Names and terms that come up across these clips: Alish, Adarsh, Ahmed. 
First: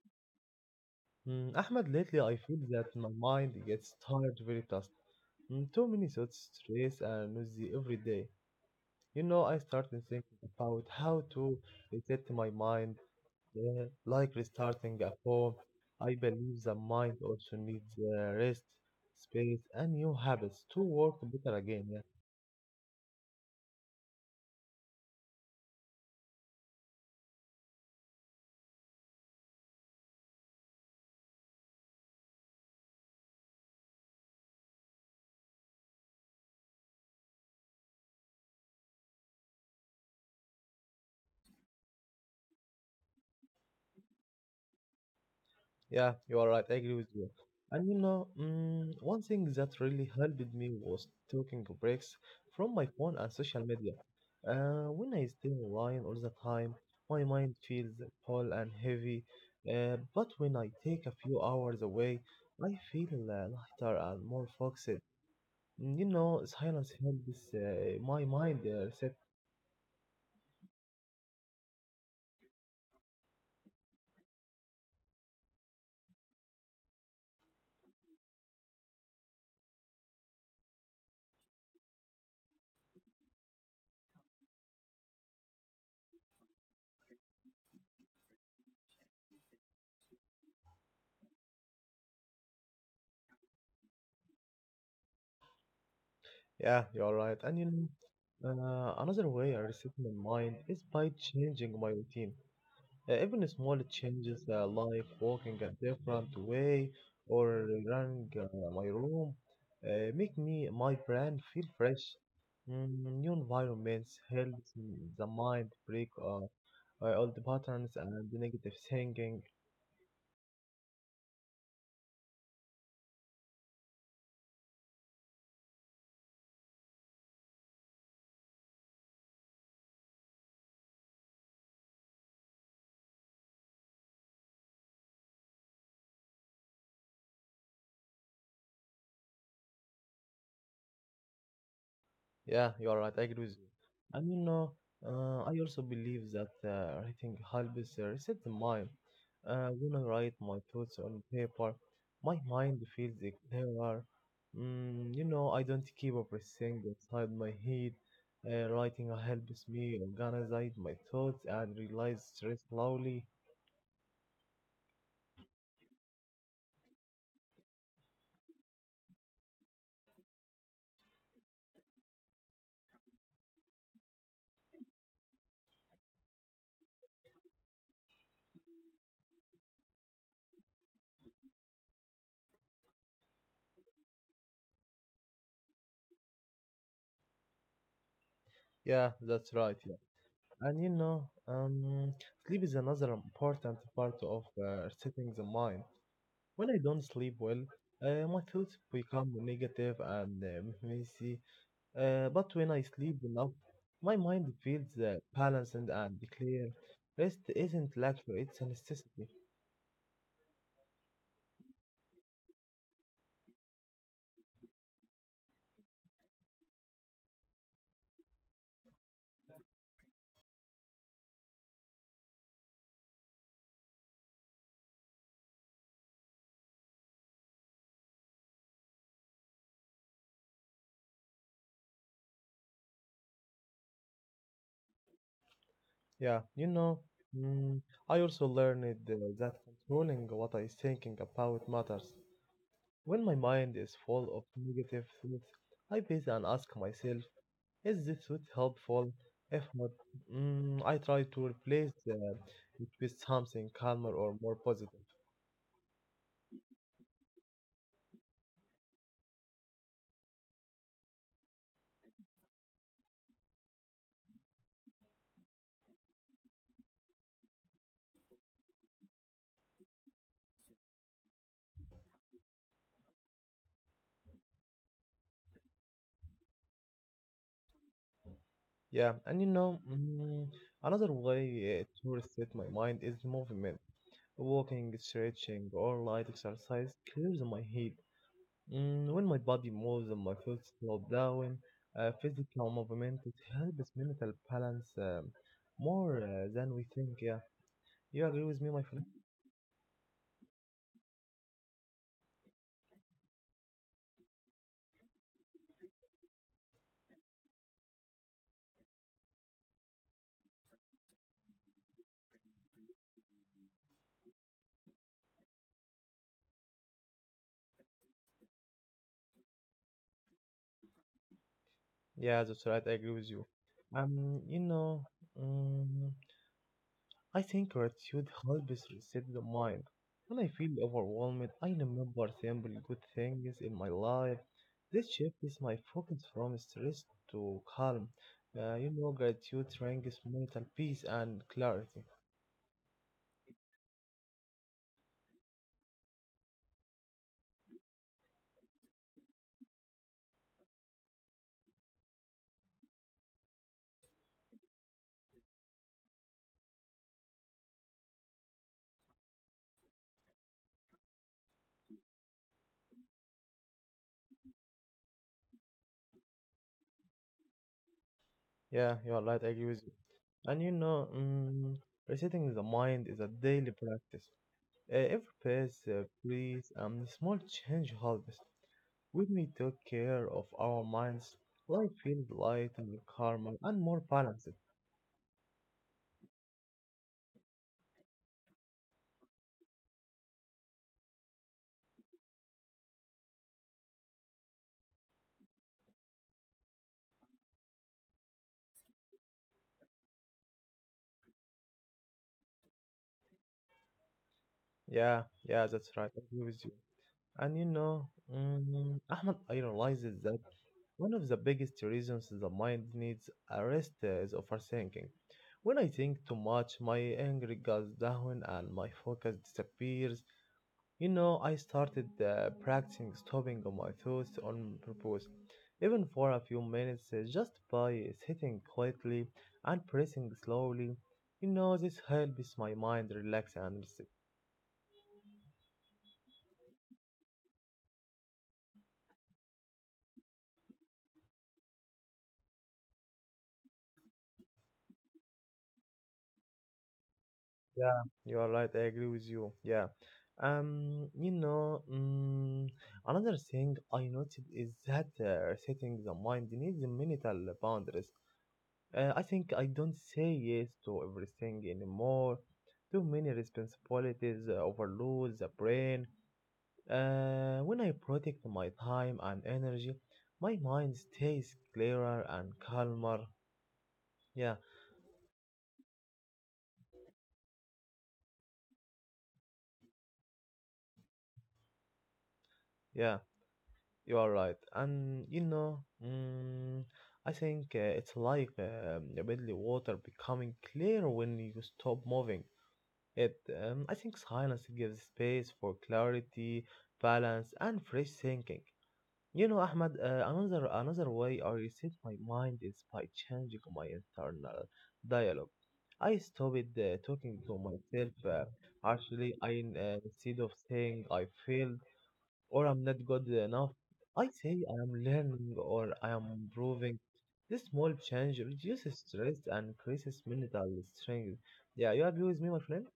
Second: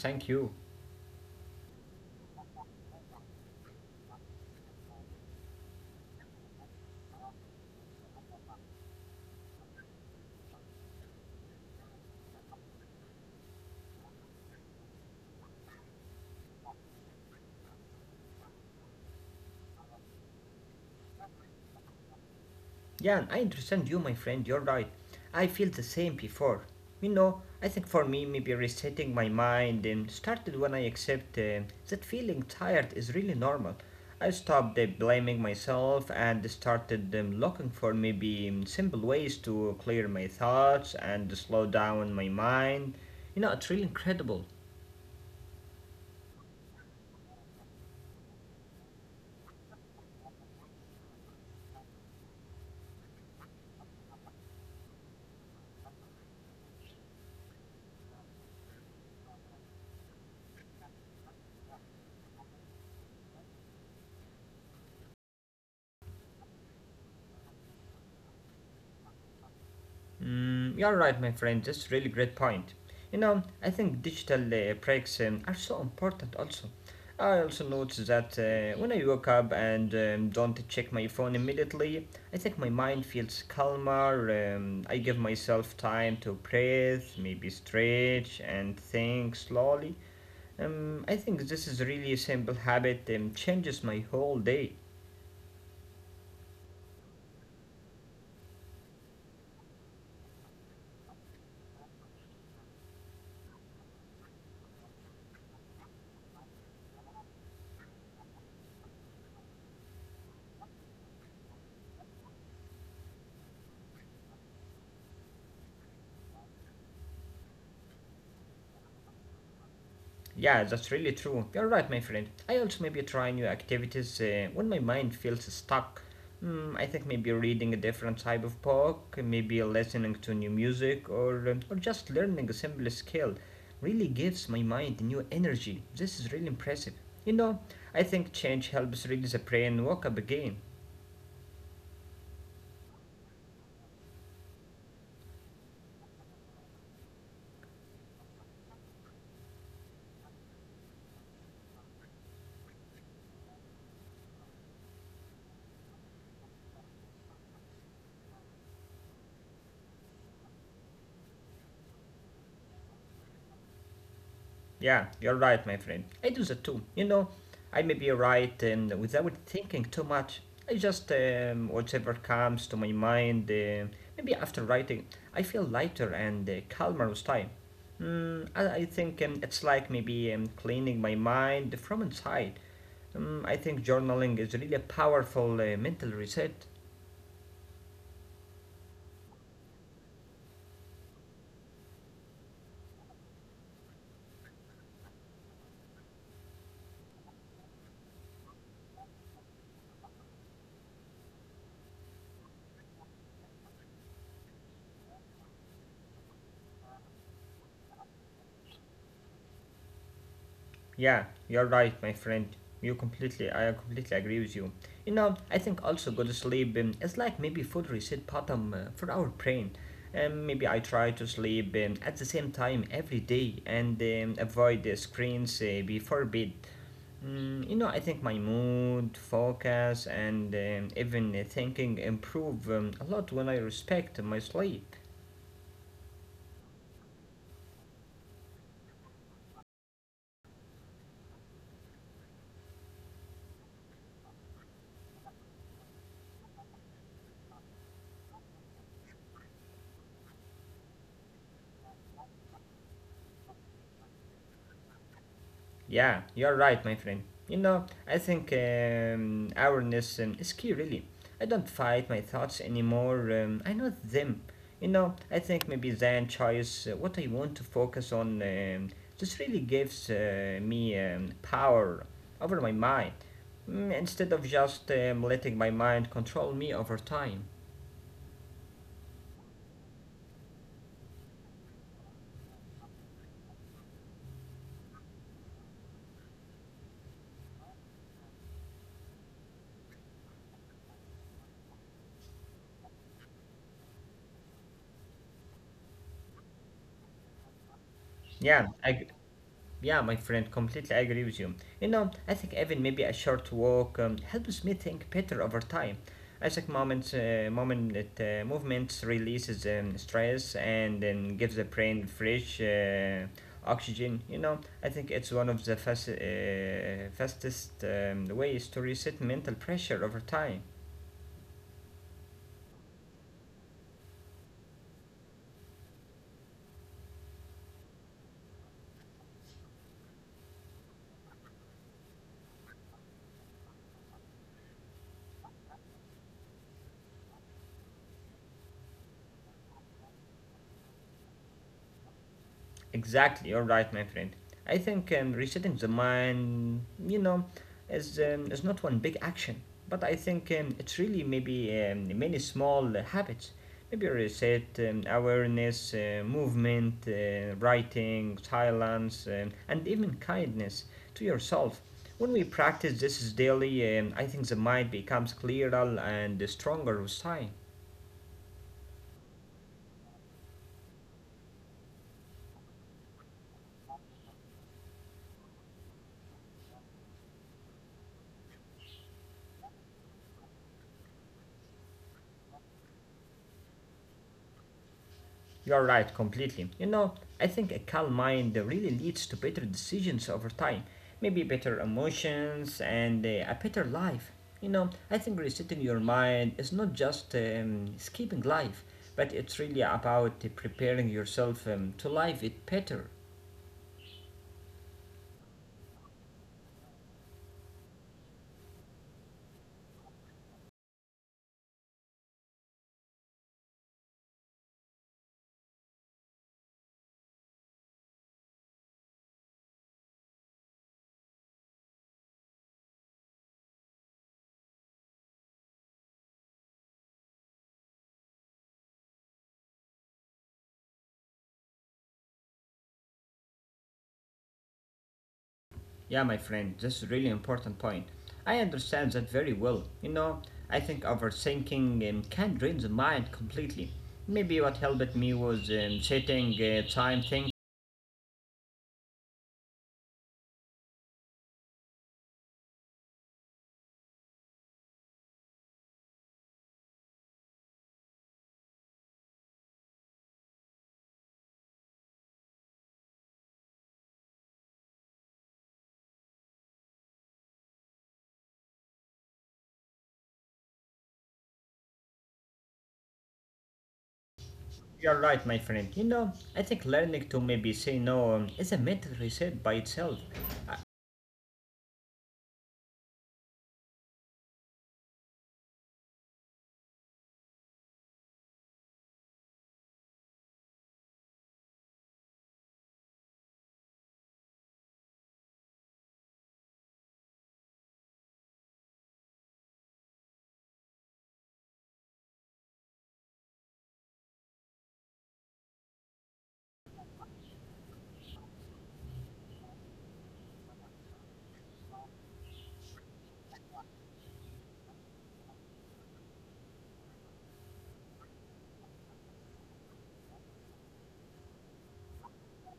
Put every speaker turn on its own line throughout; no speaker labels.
thank you.
Mm, Ahmed, lately I feel that my mind gets tired very fast. Mm, too many thoughts, stress, and noisy every day. I started thinking about how to reset my mind, like restarting a phone. I believe the mind also needs rest, space, and new habits to work better again. Yeah.
Jan, I understand you, my friend, you're right. I feel the same before. You know, I think for me, maybe resetting my mind started when I accept that feeling tired is really normal. I stopped blaming myself and started looking for maybe simple ways to clear my thoughts and slow down my mind. You know, it's really incredible.
Yeah, you are right. I agree with you. And one thing that really helped me was taking breaks from my phone and social media. When I stay online all the time, my mind feels full and heavy. But when I take a few hours away, I feel lighter and more focused. Mm, you know, silence helps my mind reset.
Mm, you're right, my friend. That's really great point. You know, I think digital breaks are so important. Also, I also notice that when I wake up and don't check my phone immediately, I think my mind feels calmer. I give myself time to breathe, maybe stretch and think slowly. I think this is really a simple habit. Changes my whole day.
Yeah, you are right. And another way I reset my mind is by changing my routine. Even small changes like walking a different way or running my room make me my brain feel fresh. Mm, new environments helps the mind break old patterns and negative thinking.
Yeah, that's really true. You're right, my friend. I also maybe try new activities when my mind feels stuck. Mm, I think maybe reading a different type of book, maybe listening to new music, or or just learning a simple skill, really gives my mind new energy. This is really impressive. You know, I think change helps release the brain, wake up again.
Yeah, you are right. I agree with you. And I also believe that writing helps reset the mind. When I write my thoughts on paper, my mind feels clearer. Mm, you know, I don't keep everything inside my head. Writing helps me organize my thoughts and realize stress slowly.
Yeah, you're right, my friend. I do that too. You know, I may be right without thinking too much. I just, whatever comes to my mind, maybe after writing, I feel lighter and calmer with time. Mm, I think it's like maybe cleaning my mind from inside. I think journaling is really a powerful mental reset.
Yeah, that's right. Yeah. And sleep is another important part of resetting the mind. When I don't sleep well, my thoughts become negative and messy. But when I sleep enough, my mind feels balanced and clear. Rest isn't luxury; it's a necessity.
Yeah, you're right, my friend. I completely agree with you. You know, I think also good sleep is like maybe food reset button for our brain. Maybe I try to sleep at the same time every day and avoid the screens before bed. Mm, you know, I think my mood, focus, and even thinking improve a lot when I respect my sleep.
Yeah, you know. Mm, I also learned that controlling what I'm thinking about matters. When my mind is full of negative thoughts, I pause and ask myself. Is this suit helpful? If not, mm, I try to replace it with something calmer or more positive.
Yeah, you're right, my friend. You know, I think awareness is key, really. I don't fight my thoughts anymore. I know them. You know, I think maybe then choice what I want to focus on just really gives me power over my mind mm, instead of just letting my mind control me over time.
Yeah, and another way to reset my mind is movement. Walking, stretching, or light exercise clears my head. Mm, when my body moves and my thoughts slow down, physical movement it helps mental balance more than we think. Yeah, you agree with
Yeah,
me, my friend?
I, Yeah, my friend, completely agree with you. You know, I think even maybe a short walk helps me think better over time. I think movements releases stress and then gives the brain fresh oxygen. You know, I think it's one of the fastest ways to reset mental pressure over time.
Yeah, that's right. I agree with you. Um, you know, um, I think gratitude helps reset the mind. When I feel overwhelmed, I remember simple good things in my life. This shifts my focus from stress to calm. You know, gratitude brings mental peace and clarity.
Exactly, you're right, my friend. I think resetting the mind, you know, is not one big action, but I think it's really maybe many small habits. Maybe reset, awareness, movement, writing, silence, and even kindness to yourself. When we practice this daily, I think the mind becomes clearer and stronger with time.
Yeah, you are right. I agree with you. And resetting the mind is a daily practice. Every pace, breathe, small change helps. When we take care of our minds, life feels lighter, calmer, and more balanced.
You're right, completely. You know, I think a calm mind really leads to better decisions over time, maybe better emotions and a better life. You know, I think resetting your mind is not just skipping life, but it's really about preparing yourself to live it better.
Yeah, yeah, that's right. I agree with you. And Ahmed, I realizes that one of the biggest reasons the mind needs a rest is overthinking. When I think too much, my anger goes down and my focus disappears. You know, I started practicing stopping on my thoughts on purpose, even for a few minutes, just by sitting quietly and pressing slowly. You know, this helps my mind relax and reset.
Yeah, my friend, this is really important point. I understand that very well. You know, I think overthinking can drain the mind completely. Maybe what helped me was setting time thinking.
Yeah, you are right. I agree with you. Yeah. Um, you know, mm, Another thing I noticed is that setting the mind needs mental boundaries. I think I don't say yes to everything anymore. Too many responsibilities overload the brain. When I protect my time and energy, my mind stays clearer and calmer. Yeah,
You're right, my friend. You know, I think learning to maybe say no is a mental reset by itself. Uh,
yeah, you are right. And mm, I think it's like the bodily water becoming clear when you stop moving. It, I think silence gives space for clarity, balance, and fresh thinking. You know, Ahmad, another way I reset my mind is by changing my internal dialogue. I stopped talking to myself, actually I instead of saying I failed or I'm not good enough. I say I am learning or I am improving. This small change reduces stress and increases mental strength. Yeah, you agree with me, my friend?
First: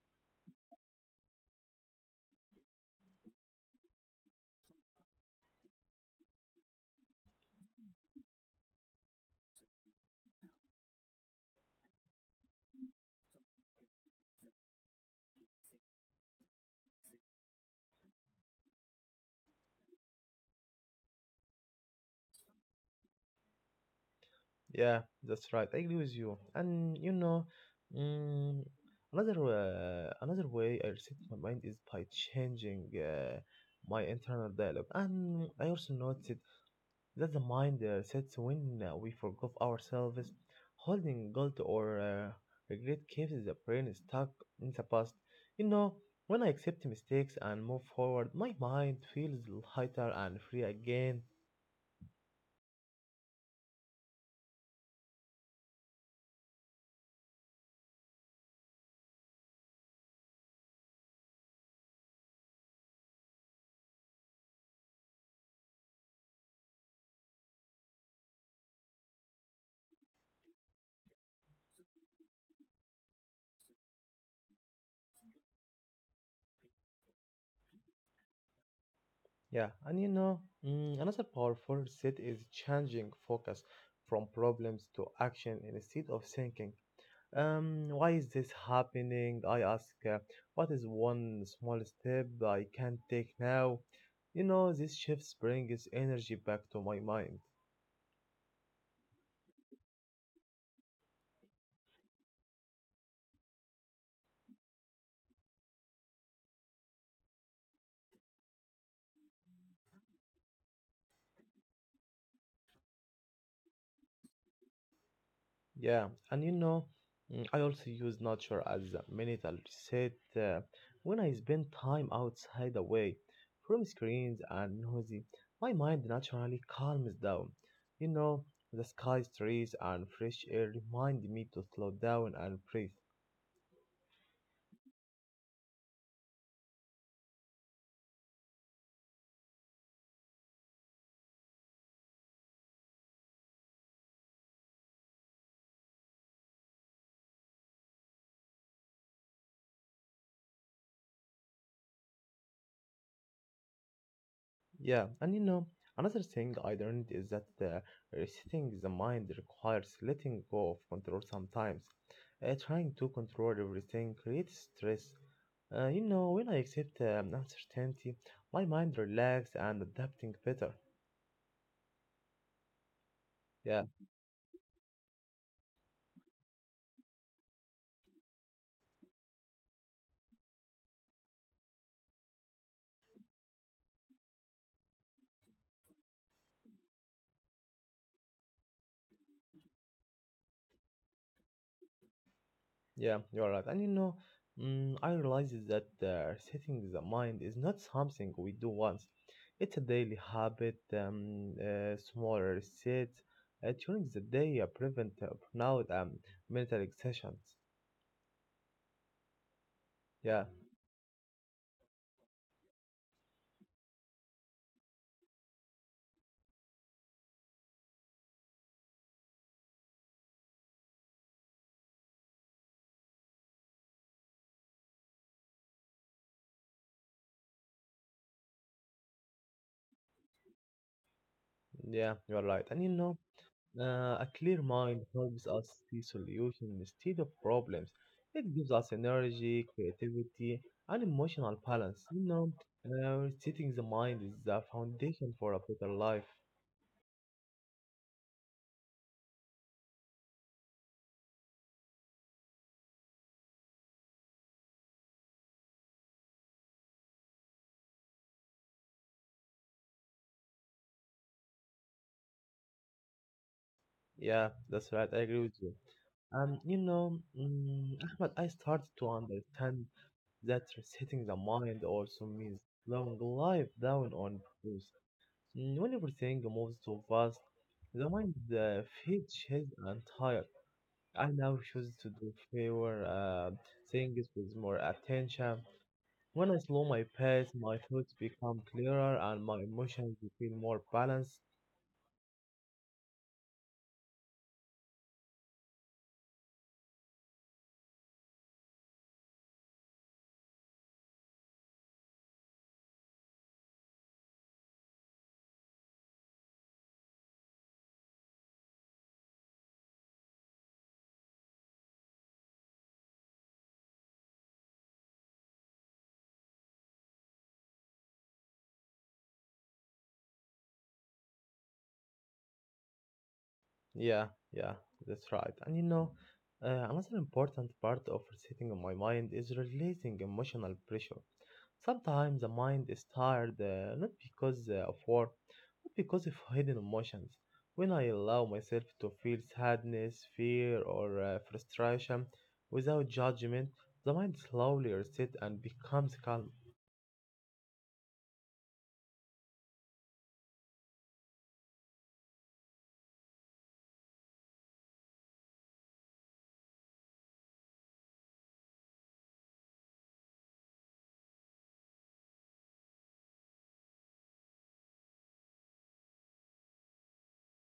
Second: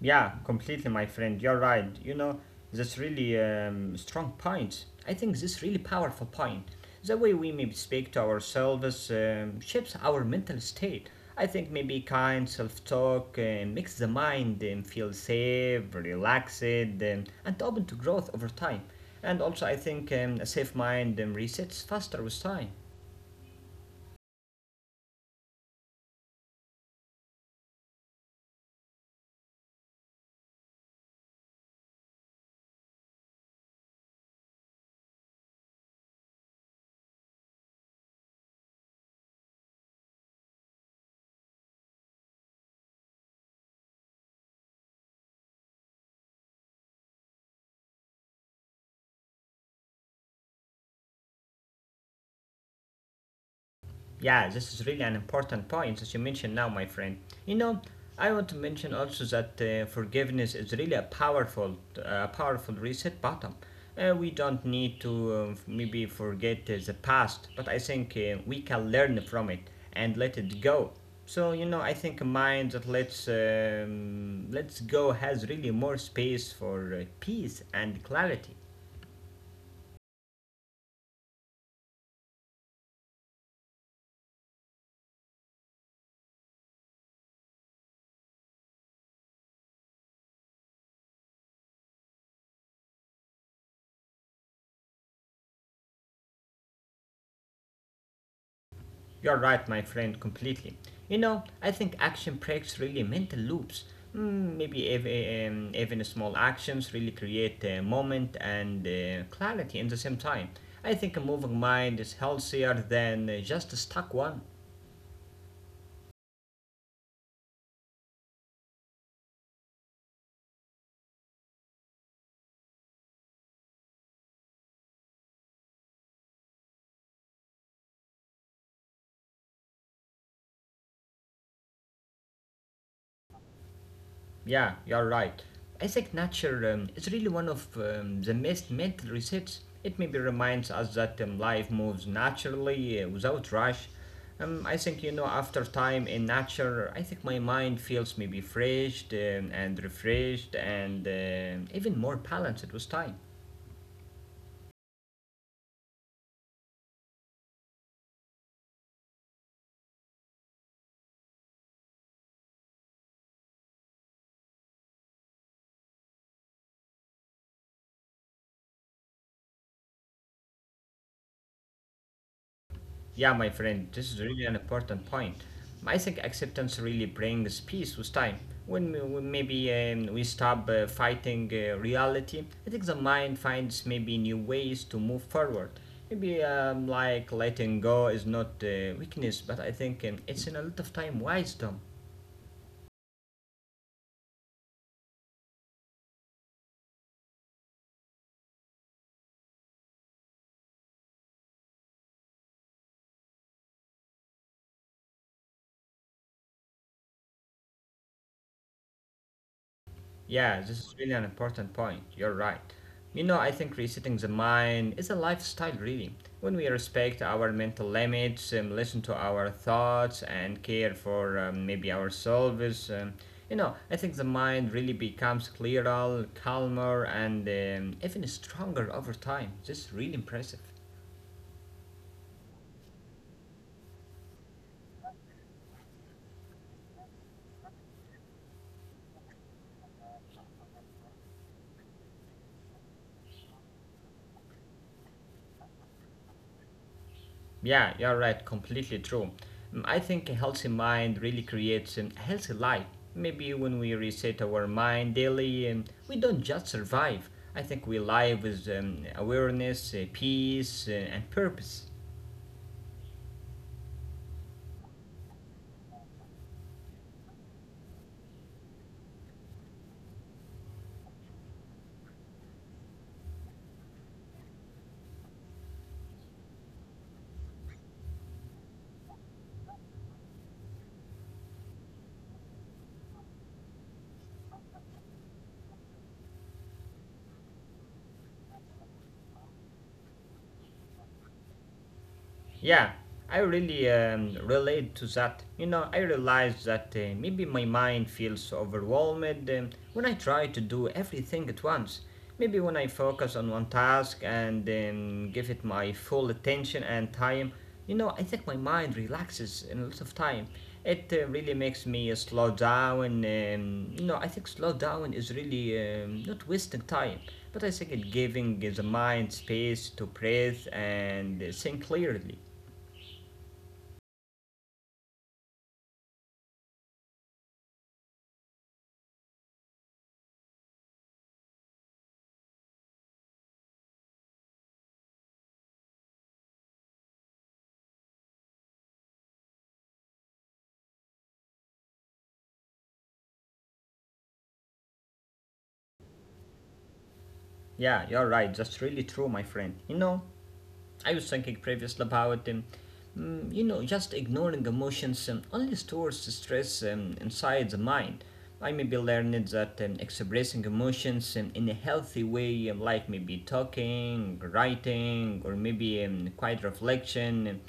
yeah, Completely, my friend. You're right. You know, that's really strong point. I think this really powerful point. The way we maybe speak to ourselves shapes our mental state. I think maybe kind self-talk makes the mind feel safe, relaxed, and open to growth over time. And also, I think a safe mind resets faster with time.
Yeah, that's right. I agree with you. And mm, another way I reset my mind is by changing my internal dialogue. And I also noticed that the mind resets when we forgive ourselves. Holding guilt or regret keeps the brain stuck in the past. You know, when I accept mistakes and move forward, my mind feels lighter and free again.
Yeah, this is really an important point that you mentioned now, my friend. You know, I want to mention also that forgiveness is really a powerful reset button. We don't need to maybe forget the past, but I think we can learn from it and let it go. So you know, I think a mind that lets go has really more space for peace and clarity.
Yeah, and another powerful reset is changing focus from problems to action instead of thinking. Why is this happening? I ask, what is one small step I can take now? You know, this shift brings energy back to my mind.
You're right, my friend, completely. You know, I think action breaks really mental loops. Mm, maybe even small actions really create a moment and clarity in the same time. I think a moving mind is healthier than just a stuck one.
Yeah, and I also use nature as a mental reset uh, when I spend time outside away from screens and noisy. My mind naturally calms down. You know, the sky, trees, and fresh air remind me to slow down and breathe.
Yeah, you're right. I think nature is really one of the best mental resets. It maybe reminds us that life moves naturally without rush. I think you know after time in nature, I think my mind feels maybe fresh and refreshed and even more balanced with time.
Yeah, and you know, another thing I learned is that resetting the mind requires letting go of control sometimes. Trying to control everything creates stress. You know, when I accept uncertainty, my mind relaxes and adapting better.
Yeah, my friend,
Yeah.
this is really an important point. I think acceptance really brings peace with time. When maybe we stop fighting reality, I think the mind finds maybe new ways to move forward. Maybe like letting go is not weakness, but I think it's in a lot of time wisdom.
Yeah, you're right. And I realize that setting the mind is not something we do once. It's a daily habit. Smaller sets during the day prevent burnout and mental exhaustion. Yeah,
Yeah, this is really an important point. You're right. You know, I think resetting the mind is a lifestyle, really. When we respect our mental limits, listen to our thoughts, and care for maybe ourselves, you know, I think the mind really becomes clearer, calmer, and even stronger over time. This is really impressive.
yeah, you're right. And a clear mind helps us see solutions instead of problems. It gives us energy, creativity, and emotional balance. You know, setting the mind is the foundation for a better life.
Yeah, you're right. Completely true. Mm, I think a healthy mind really creates a healthy life. Maybe when we reset our mind daily, we don't just survive. I think we live with awareness, peace, and purpose.
Yeah, that's right. I agree with you. And Ahmed, I started to understand that resetting the mind also means slowing life down on purpose. Mm, when everything moves too fast, the mind feels chased and tired. I now choose to do fewer things with more attention. When I slow my pace, my thoughts become clearer and my emotions feel more balanced.
Yeah, I really relate to that. You know, I realize that maybe my mind feels overwhelmed when I try to do everything at once. Maybe when I focus on one task and give it my full attention and time, you know, I think my mind relaxes in a lot of time. It really makes me slow down. You know, I think slow down is really not wasting time, but I think it giving the mind space to breathe and think clearly.
Yeah, yeah, that's right. And another important part of resetting my mind is releasing emotional pressure. Sometimes the mind is tired, not because of war, but because of hidden emotions. When I allow myself to feel sadness, fear, or frustration without judgment, the mind slowly resets and becomes calm.
Yeah, you're right. That's really true, my friend. You know, I was thinking previously about, you know, just ignoring emotions only stores stress inside the mind. I maybe learned that expressing emotions in a healthy way, like maybe talking, writing, or maybe quiet reflection,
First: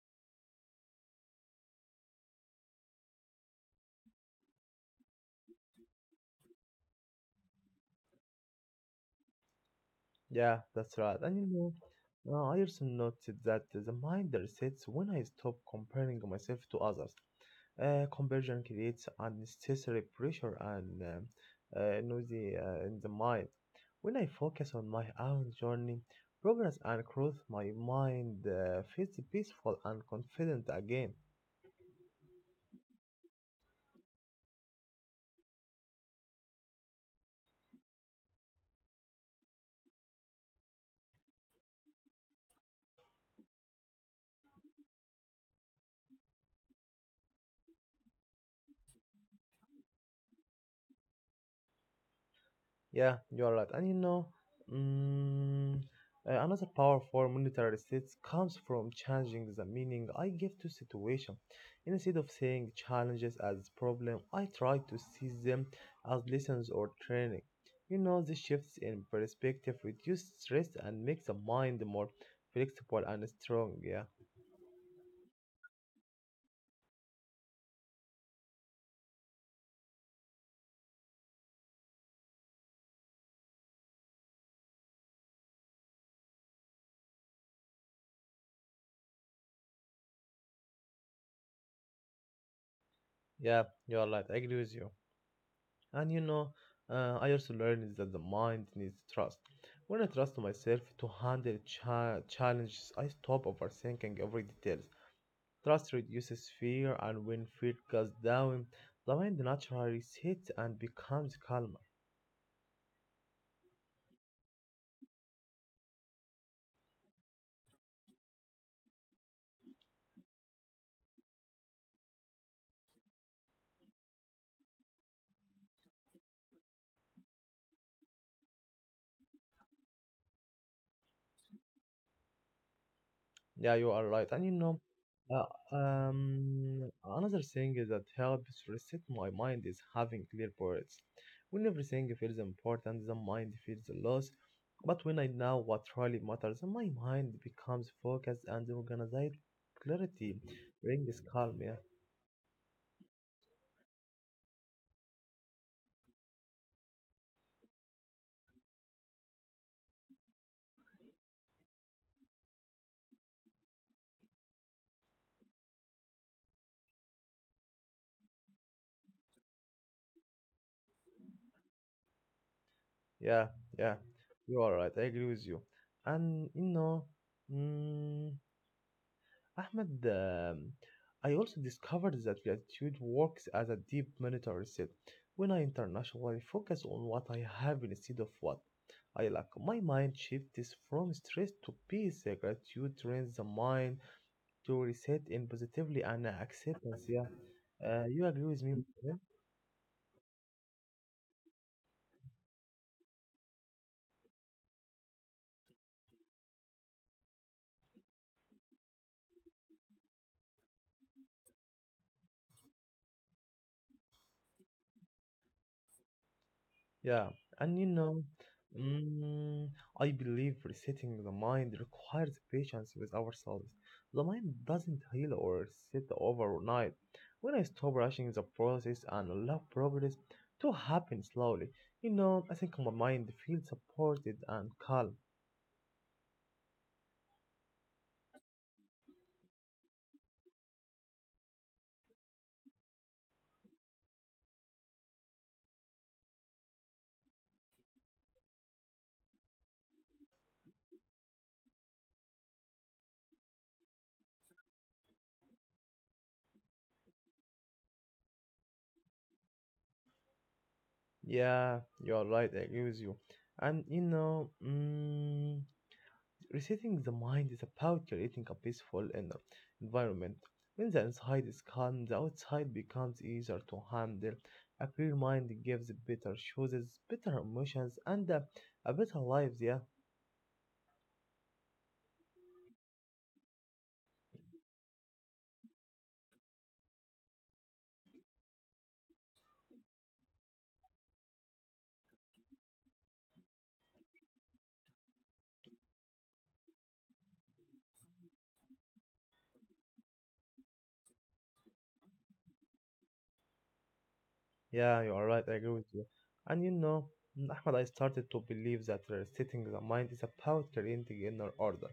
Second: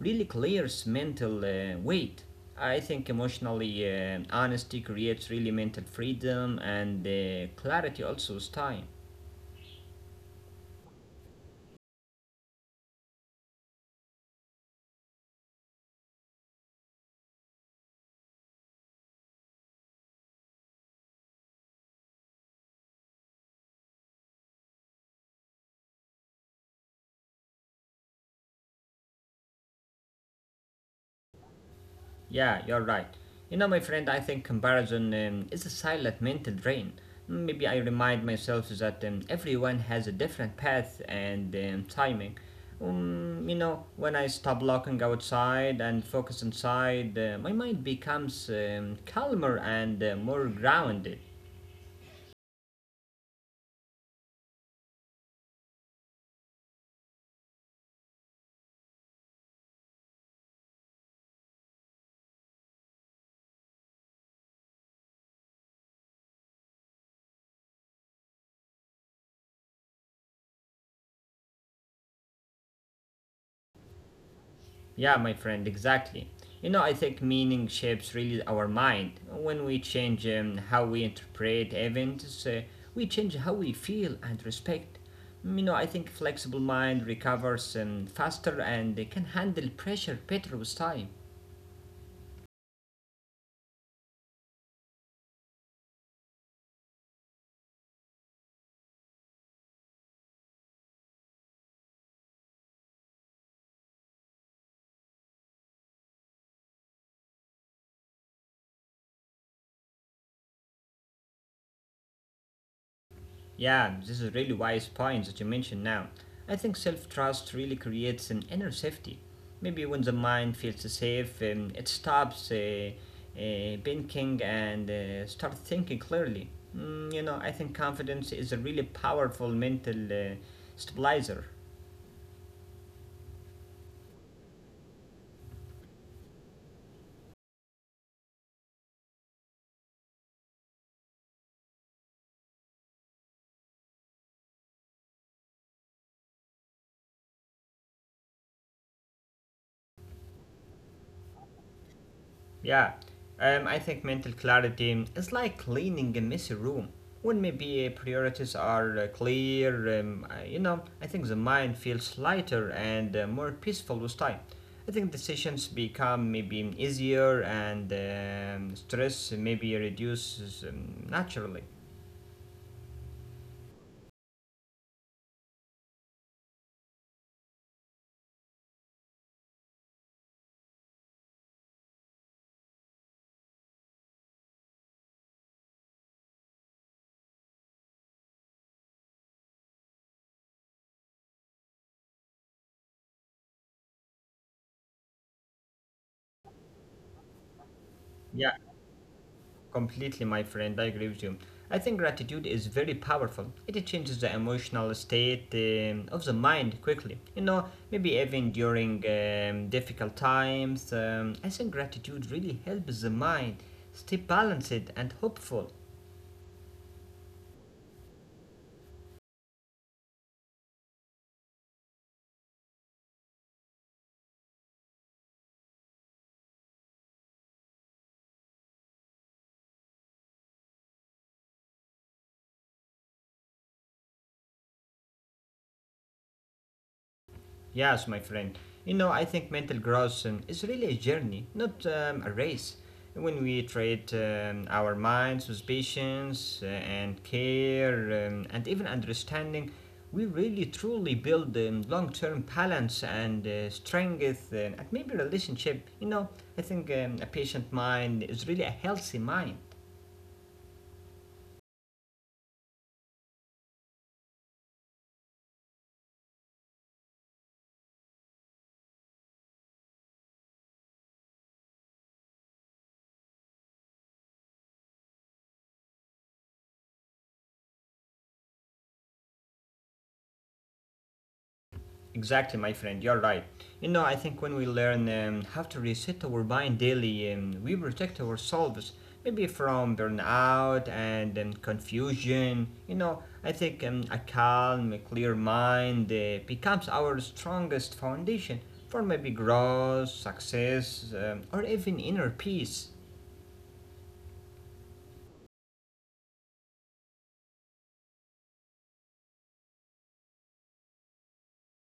really clears mental weight. I think emotionally honesty creates really mental freedom and clarity also with time.
Yeah, that's right. And I also noticed that the mind resets when I stop comparing myself to others. Comparison creates unnecessary pressure and noisy in the mind. When I focus on my own journey, progress and growth, my mind feels peaceful and confident again.
Yeah, you're right. You know, my friend, I think comparison is a silent mental drain. Maybe I remind myself that everyone has a different path and timing. You know, when I stop looking outside and focus inside, my mind becomes calmer and more grounded.
Yeah, you're right. And mm, another power for monetary states comes from changing the meaning I give to situation. Instead of seeing challenges as problem, I try to see them as lessons or training. You know, the shifts in perspective reduce stress and makes the mind more flexible and strong. Yeah.
Yeah, my friend, exactly. You know, I think meaning shapes really our mind. When we change how we interpret events, we change how we feel and respect. Mm, you know, I think flexible mind recovers faster and they can handle pressure better with time.
Yeah, you are right. I agree with you. And I also learned is that the mind needs trust. When I trust myself to handle challenges, I stop overthinking every detail. Trust reduces fear, and when fear goes down, the mind naturally sits and becomes calm.
Yeah, this is really wise point that you mentioned now. I think self-trust really creates an inner safety. Maybe when the mind feels safe, it stops thinking and start thinking clearly. Mm, you know, I think confidence is a really powerful mental stabilizer.
Yeah, you are right. And another thing is that helps reset my mind is having clear priorities. When everything feels important, the mind feels lost. But when I know what really matters, my mind becomes focused and organized. Clarity brings calm. Yeah,
Yeah, I think mental clarity is like cleaning a messy room. When maybe priorities are clear, you know, I think the mind feels lighter and more peaceful with time. I think decisions become maybe easier and stress maybe reduces naturally.
yeah, yeah. You are right. I agree with you. And mm, Ahmed, I also discovered that gratitude works as a deep monitor reset. When I internationally focus on what I have instead of what I lack, my mind shifts from stress to peace. Gratitude trains the mind to reset in positively and acceptance. Yeah, you agree
Yeah.
with me?
Completely, my friend, I agree with you. I think gratitude is very powerful. It changes the emotional state of the mind quickly. You know, maybe even during difficult times. I think gratitude really helps the mind stay balanced and hopeful.
Yeah, and mm, I believe resetting the mind requires patience with ourselves. The mind doesn't heal or sit overnight. When I stop rushing the process and allow progress to happen slowly, you know, I think my mind feels supported and calm.
Yes, my friend. You know, I think mental growth is really a journey, not a race. When we treat our minds with patience and care and even understanding, we really truly build long term balance and strength and maybe relationship. You know, I think a patient mind is really a healthy mind.
Yeah, you are right, I agree with you. And resetting the mind is about creating a peaceful inner environment. When the inside is calm, the outside becomes easier to handle. A clear mind gives better choices, better emotions, and a better life. Yeah,
Exactly, my friend, you're right. You know, I think when we learn how to reset our mind daily, we protect ourselves maybe from burnout and confusion. You know, I think a calm, a clear mind becomes our strongest foundation for maybe growth, success, or even inner peace.
yeah, you are right. I agree with you. And Ahmed, I started to believe that resetting the mind is about creating inner order.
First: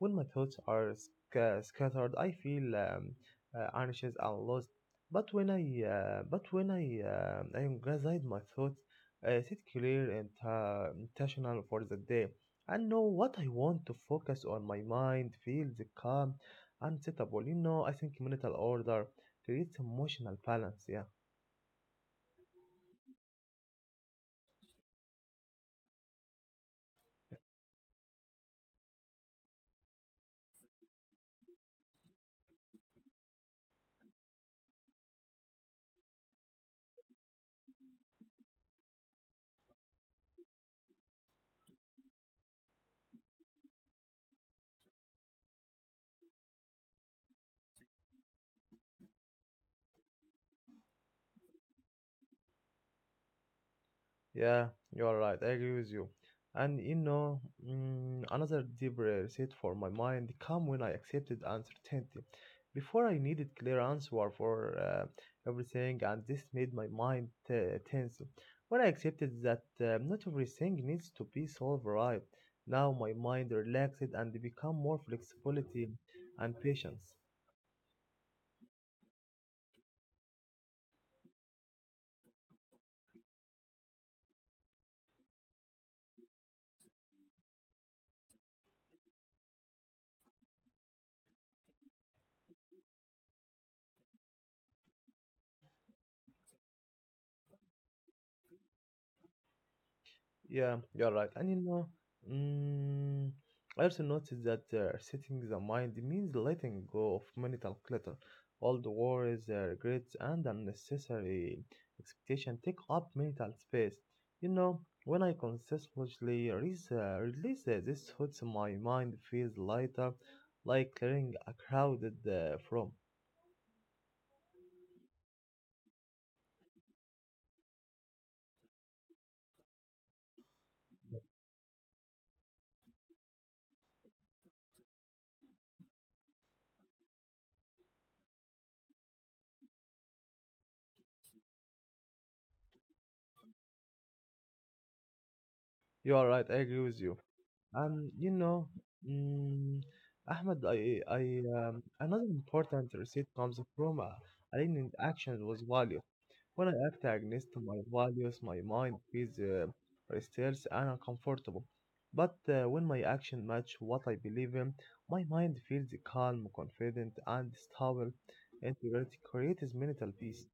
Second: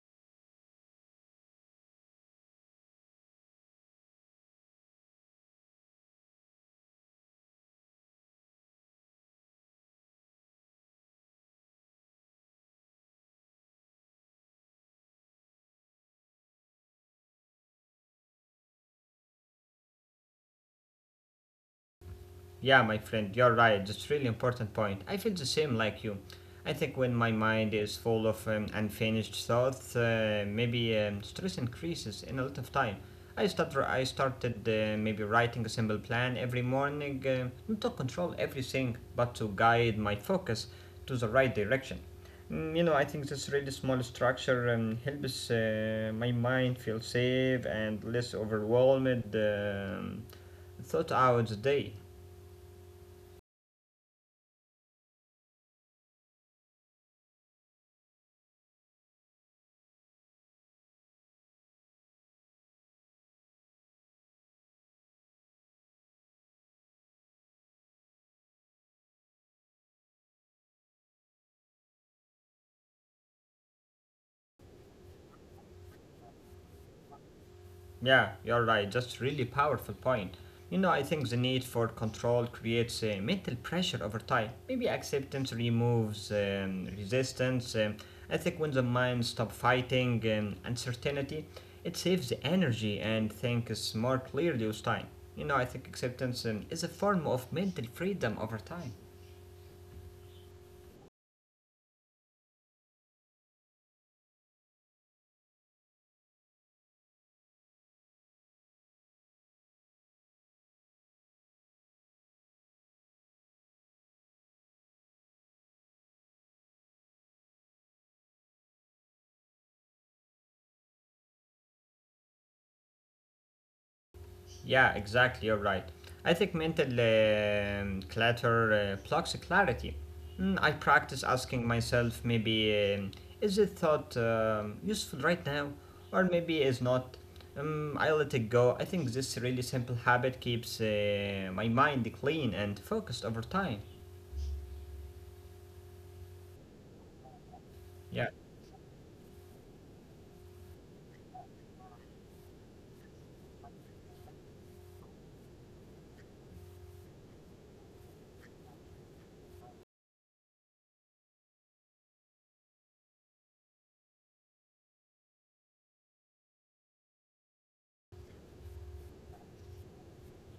When my thoughts are scattered, I feel anxious and lost. But when I uh, but when I I am gathered my thoughts, I sit clear and intentional for the day. I know what I want to focus on. My mind feels calm and settlable. I think mental order creates emotional balance. Yeah.
Yeah, my friend, you're right. That's really important point. I feel the same like you. I think when my mind is full of unfinished thoughts, maybe stress increases in a lot of time. I started maybe writing a simple plan every morning, not to control everything, but to guide my focus to the right direction. You know, I think this really small structure helps my mind feel safe and less overwhelmed throughout the day.
Yeah, you're right. I agree with you. And another deep reset for my mind come when I accepted uncertainty. Before I needed clear answer for everything, and this made my mind tense. When I accepted that not everything needs to be solved right, now my mind relaxed and become more flexibility and patience.
Yeah, you're right. Just really powerful point. You know, I think the need for control creates mental pressure over time. Maybe acceptance removes resistance. I think when the mind stops fighting uncertainty, it saves the energy and thinks more clearly with time. You know, I think acceptance is a form of mental freedom over time.
Yeah, you're right. And mm, I also noticed that setting the mind means letting go of mental clutter. All the worries, regrets, and unnecessary expectation take up mental space. You know, when I consistently release these thoughts, my mind feels lighter, like clearing a crowded from.
Yeah, exactly. You're right. I think mental clutter blocks clarity. I practice asking myself maybe is this thought useful right now, or maybe is not. I let it go. I think this really simple habit keeps my mind clean and focused over time.
You are right. I agree with you. And
Yeah.
mm, Ahmed, another important receipt comes from a aligned action with value. When I act against my values, my mind feels restless and uncomfortable. But when my action match what I believe in, my mind feels calm, confident, and stable. Integrity creates mental peace.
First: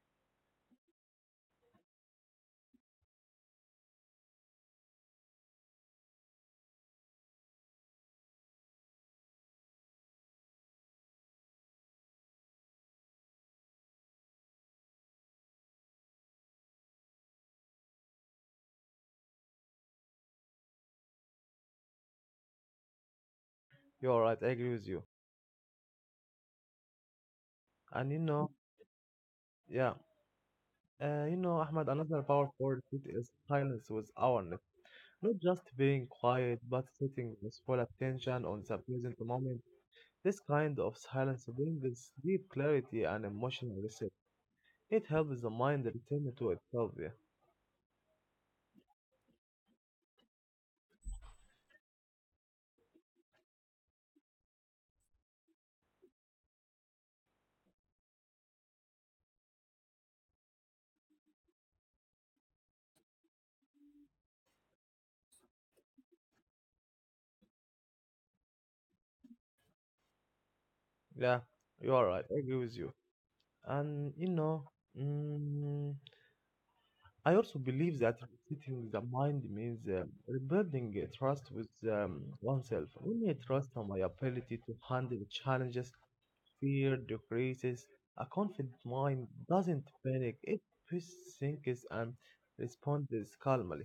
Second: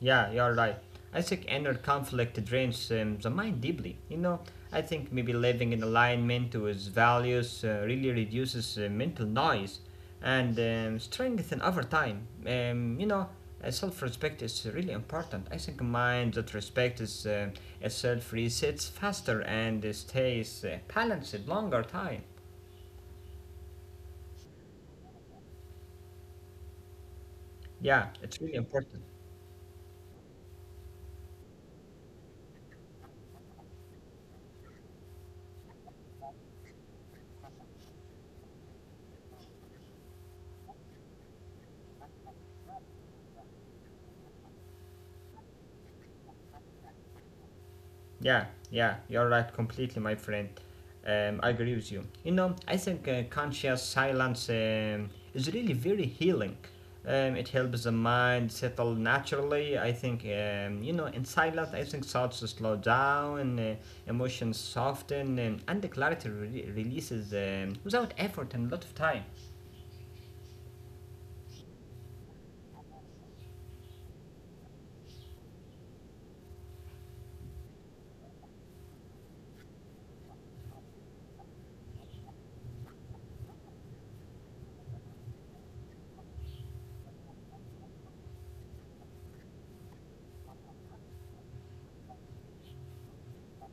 Yeah, you're right. I think inner conflict drains the mind deeply. You know, I think maybe living in alignment to his values really reduces mental noise and strengthen over time. You know, self-respect is really important. I think a mind that respects itself resets faster and stays balanced longer time.
You are right, I agree with you. And you
Yeah,
know,
it's really important.
yeah, you know, Ahmed, another powerful receipt is silence with awareness. Not just being quiet, but sitting with full attention on the present moment. This kind of silence brings deep clarity and emotional reset. It helps the mind return to itself. Yeah,
Yeah, yeah, you're right completely, my friend. I agree with you. You know, I think conscious silence is really very healing. It helps the mind settle naturally. I think, you know, in silence, I think thoughts slow down, emotions soften, and the clarity releases without effort and a lot of time.
yeah, you are right. I agree with you. And mm, I also believe that sitting the mind means rebuilding a trust with oneself. When I trust on my ability to handle challenges, fear decreases. A confident mind doesn't panic, it thinks and responds calmly.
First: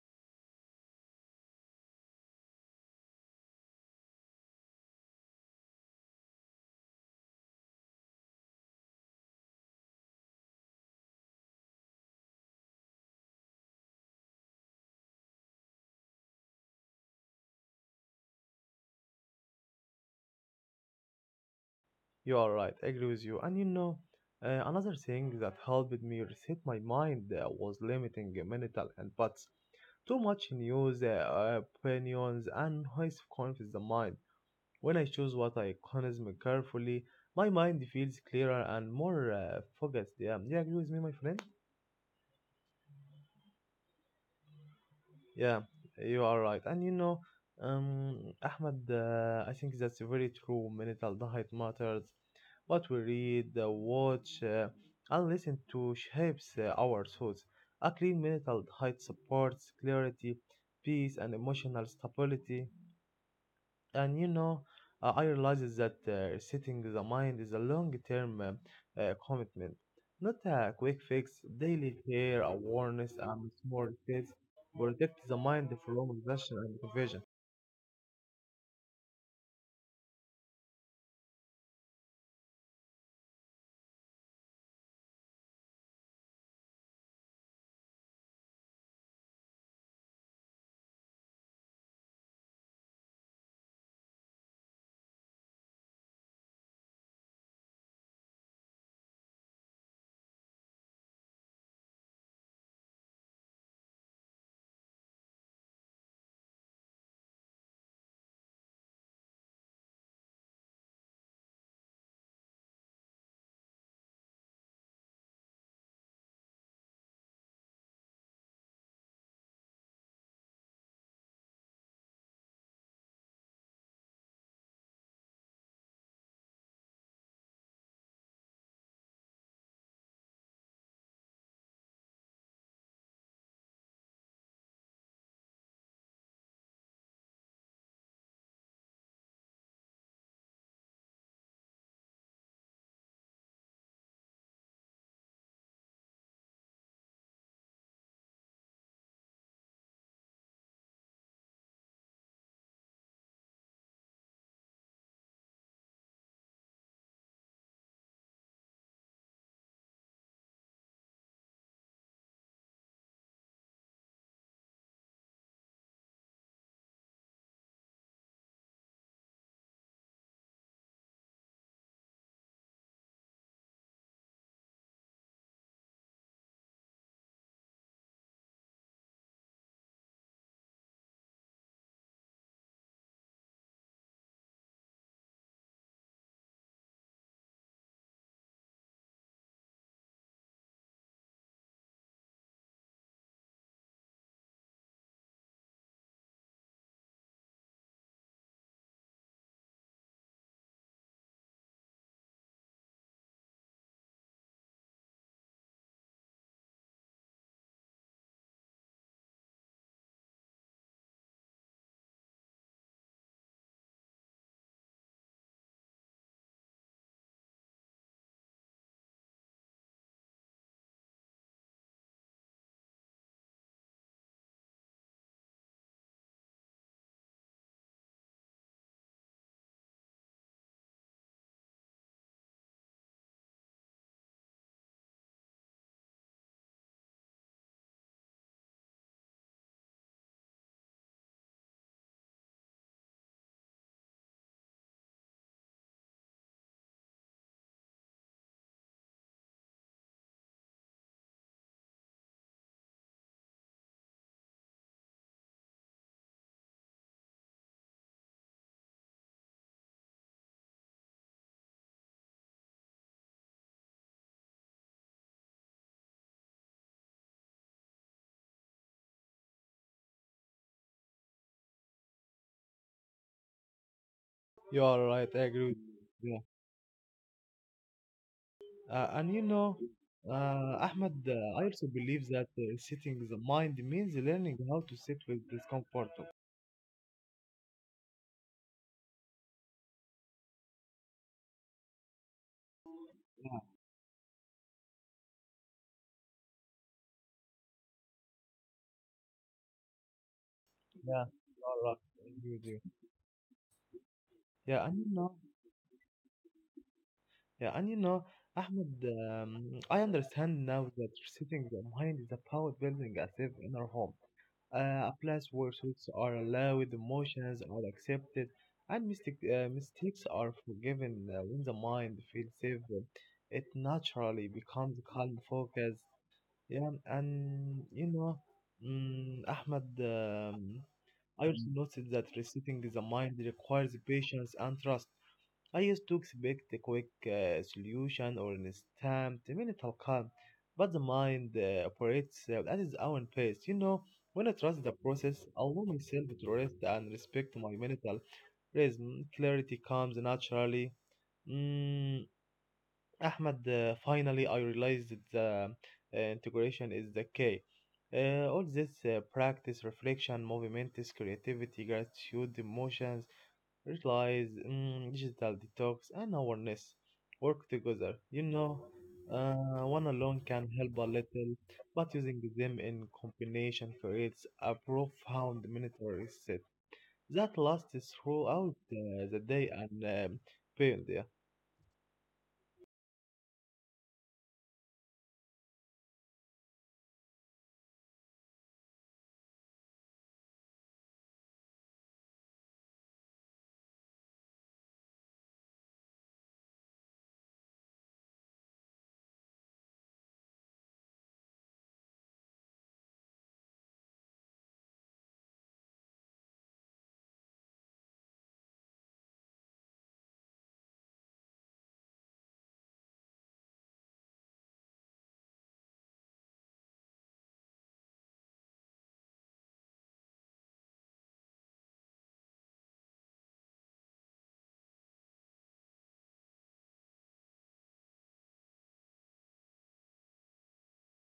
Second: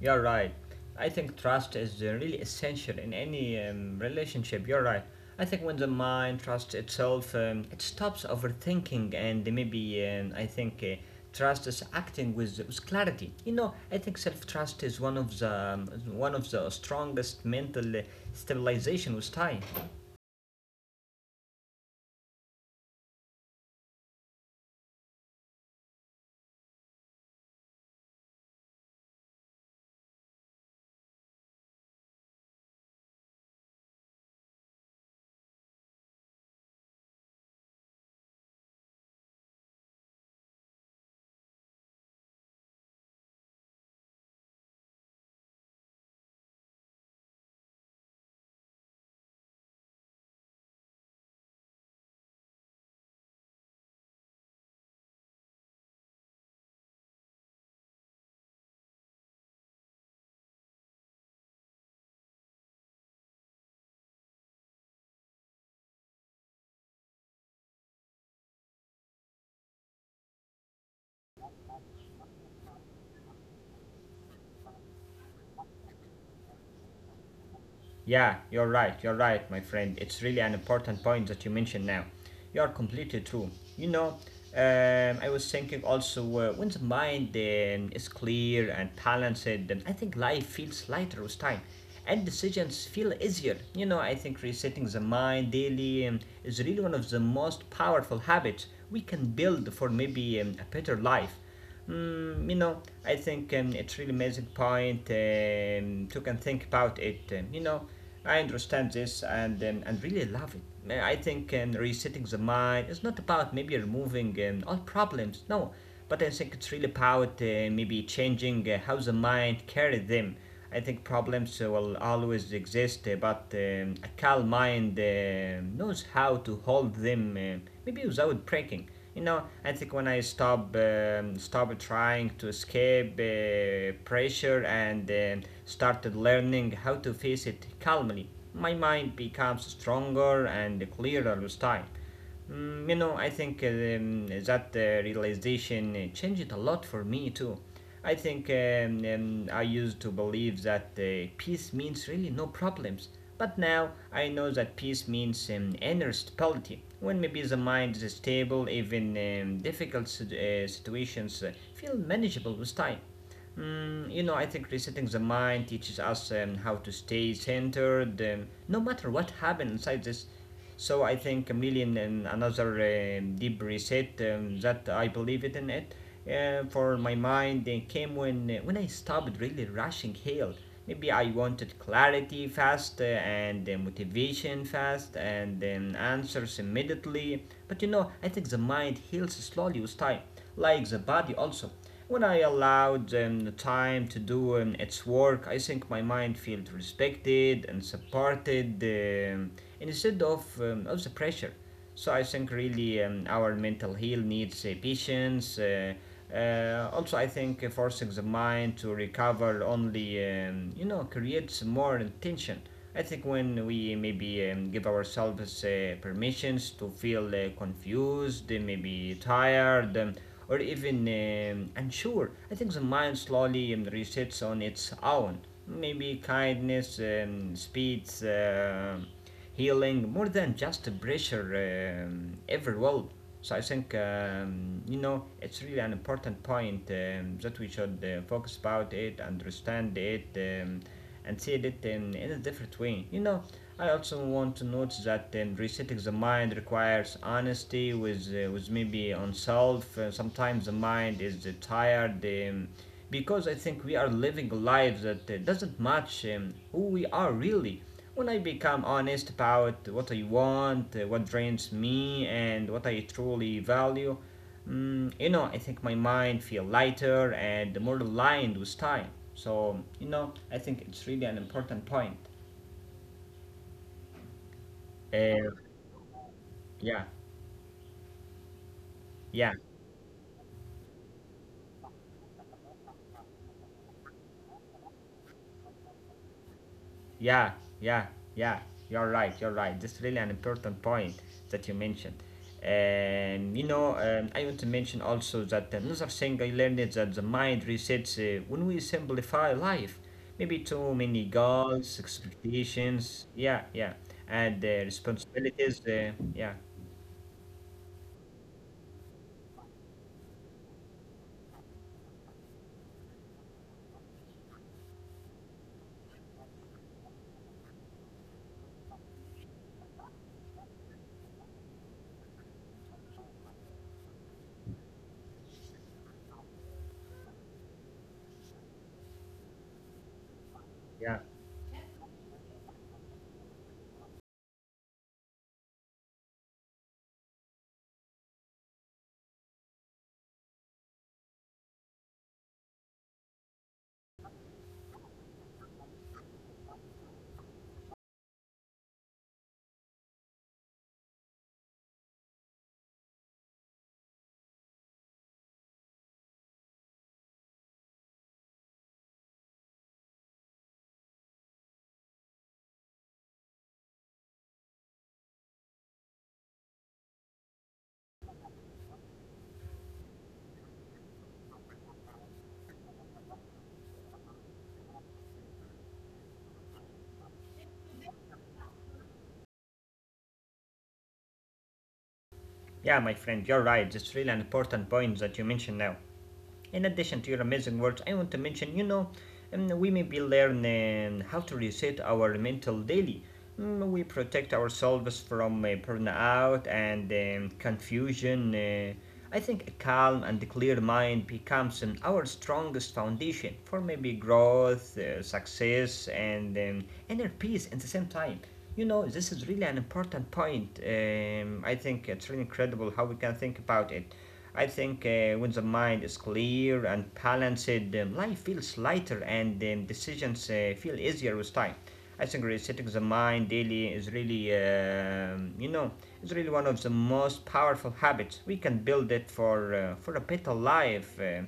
You're right. I think trust is really essential in any relationship. You're right. I think when the mind trusts itself, it stops overthinking and maybe I think trust is acting with clarity. You know, I think self-trust is one of the strongest mental stabilization with time.
You are right, I agree with you. And you know, another thing that helped me reset my mind was limiting mental inputs. Too much news, opinions, and noise confuse the mind. When I choose what I consume carefully, my mind feels clearer and more focused. Yeah, do you agree with me, my friend? Yeah, you are right. And you know, Ahmed, I think that's very true. Mental diet matters. What we read, watch, and listen to shapes our thoughts. A clean mental diet supports clarity, peace, and emotional stability. And you know, I realizes that setting the mind is a long-term commitment, not a quick fix. Daily care, awareness, and small steps protect the mind from exhaustion and confusion.
Yeah, you're right, my friend. It's really an important point that you mentioned now. You are completely true. You know, I was thinking also when the mind is clear and balanced, then I think life feels lighter with time and decisions feel easier. You know, I think resetting the mind daily is really one of the most powerful habits we can build for maybe a better life. You know, I think it's really amazing point to can think about it. You know, I understand this and really love it. I think resetting the mind is not about maybe removing all problems. No, but I think it's really about maybe changing how the mind carries them. I think problems will always exist, but a calm mind knows how to hold them maybe without breaking. You know, I think when I stop stop trying to escape pressure and started learning how to face it calmly, my mind becomes stronger and clearer with time. You know, I think that realization changed a lot for me too. I think I used to believe that peace means really no problems, but now I know that peace means inner stability. When maybe the mind is stable, even difficult situations feel manageable with time. You know, I think resetting the mind teaches us how to stay centered, no matter what happens inside this so I think Chameleon and another deep reset that I believe it in it for my mind came when I stopped really rushing Hale. Maybe I wanted clarity fast and motivation fast and answers immediately. But you know, I think the mind heals slowly with time, like the body also. When I allowed the time to do its work, I think my mind feels respected and supported um, instead of the pressure. So I think really our mental health needs patience. Also, I think forcing the mind to recover only you know creates more tension. I think when we maybe give ourselves permissions to feel confused, maybe tired, or even unsure, I think the mind slowly resets on its own. Maybe kindness speeds. Healing more than just pressure ever will. So I think you know it's really an important point that we should focus about it, understand it, and see it in a different way. You know, I also want to note that resetting the mind requires honesty with maybe oneself. Sometimes the mind is tired. Because I think we are living lives that doesn't match who we are really. When I become honest about what I want, what drains me, and what I truly value, you know, I think my mind feel lighter and more aligned with time. So, you know, I think it's really an important point.
You are right,
Uh,
I agree with you.
yeah,
Yeah.
yeah.
And you know, Ahmed, I also believe that setting the mind means learning how to sit with discomfort.
Yeah, yeah, yeah. You're right. You're right. That's really an important point that you mentioned. And you
Yeah,
know, I want to mention also that another thing I learned is that the mind resets when we simplify life. Maybe too many
yeah, you are
goals,
right. I agree with you.
expectations. Yeah, yeah, and
Yeah, and you know.
responsibilities. Yeah,
Yeah, and you know, Ahmed, I understand now that sitting behind is about building a safe inner home, a place where thoughts are allowed, emotions are accepted, and mistakes are forgiven. When the mind feels safe, it naturally becomes calm, focused. Yeah, and you know, Ahmed,
yeah,
I also noticed that resetting the mind requires patience and trust. I used to expect a quick solution or an instant mental calm, but the mind operates at its own pace. You know, when I trust the process, allow myself to rest and respect my mental rhythm, clarity comes naturally. Mm, Ahmed, finally, I realized that the integration is the key. All this practice, reflection, movement, is creativity, gratitude, emotions, rituals, mm, digital detox, and awareness work together. You know, one alone can help a little, but using them in combination creates a profound mental reset that lasts throughout the day and beyond. Yeah,
yeah. My friend, you're right. That's really an important point that you mentioned now. In addition to your amazing words, I want to mention, you know, we may be learning how to reset our mental daily. Mm, we protect ourselves from burnout and confusion. I think a calm and clear mind becomes our strongest foundation for maybe growth, success, and inner peace at the same time. You know, this is really an important point. I think it's really incredible how we can think about it. I think when the mind is clear and balanced, life feels lighter and decisions feel easier with time. I think resetting the mind daily is really, you know, is really one of the most powerful habits. We can build it for a better life,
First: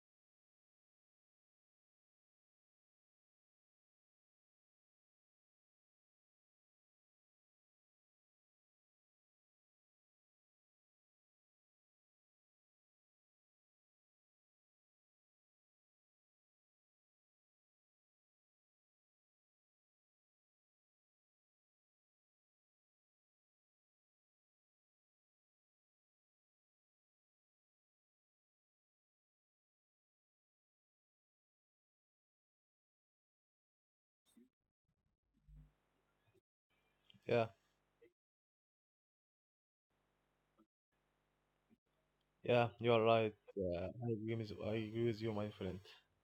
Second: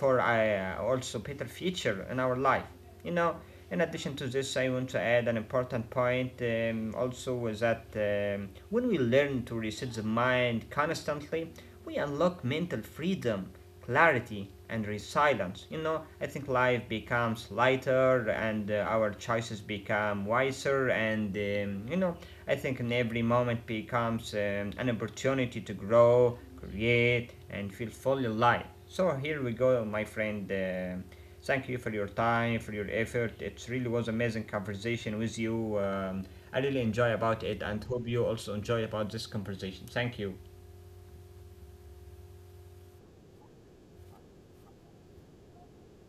for also better future in our life. You know, in addition to this, I want to add an important point also is that when we learn to reset the mind constantly, we unlock mental freedom, clarity, and resilience. You know, I think life becomes lighter and our choices become wiser, and you know, I think in every moment becomes an opportunity to grow, create, and feel fully alive. So, here we go, my friend. Thank you for your time, for your effort. It really was amazing conversation with you. I really enjoy
yeah,
about it and hope you also enjoy about this conversation. Thank you.
yeah. You are right. I agree with you, my friend.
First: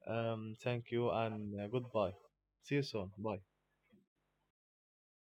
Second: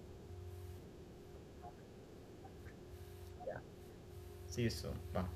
Thank you and goodbye. See you soon. Bye.
See you soon. Bye.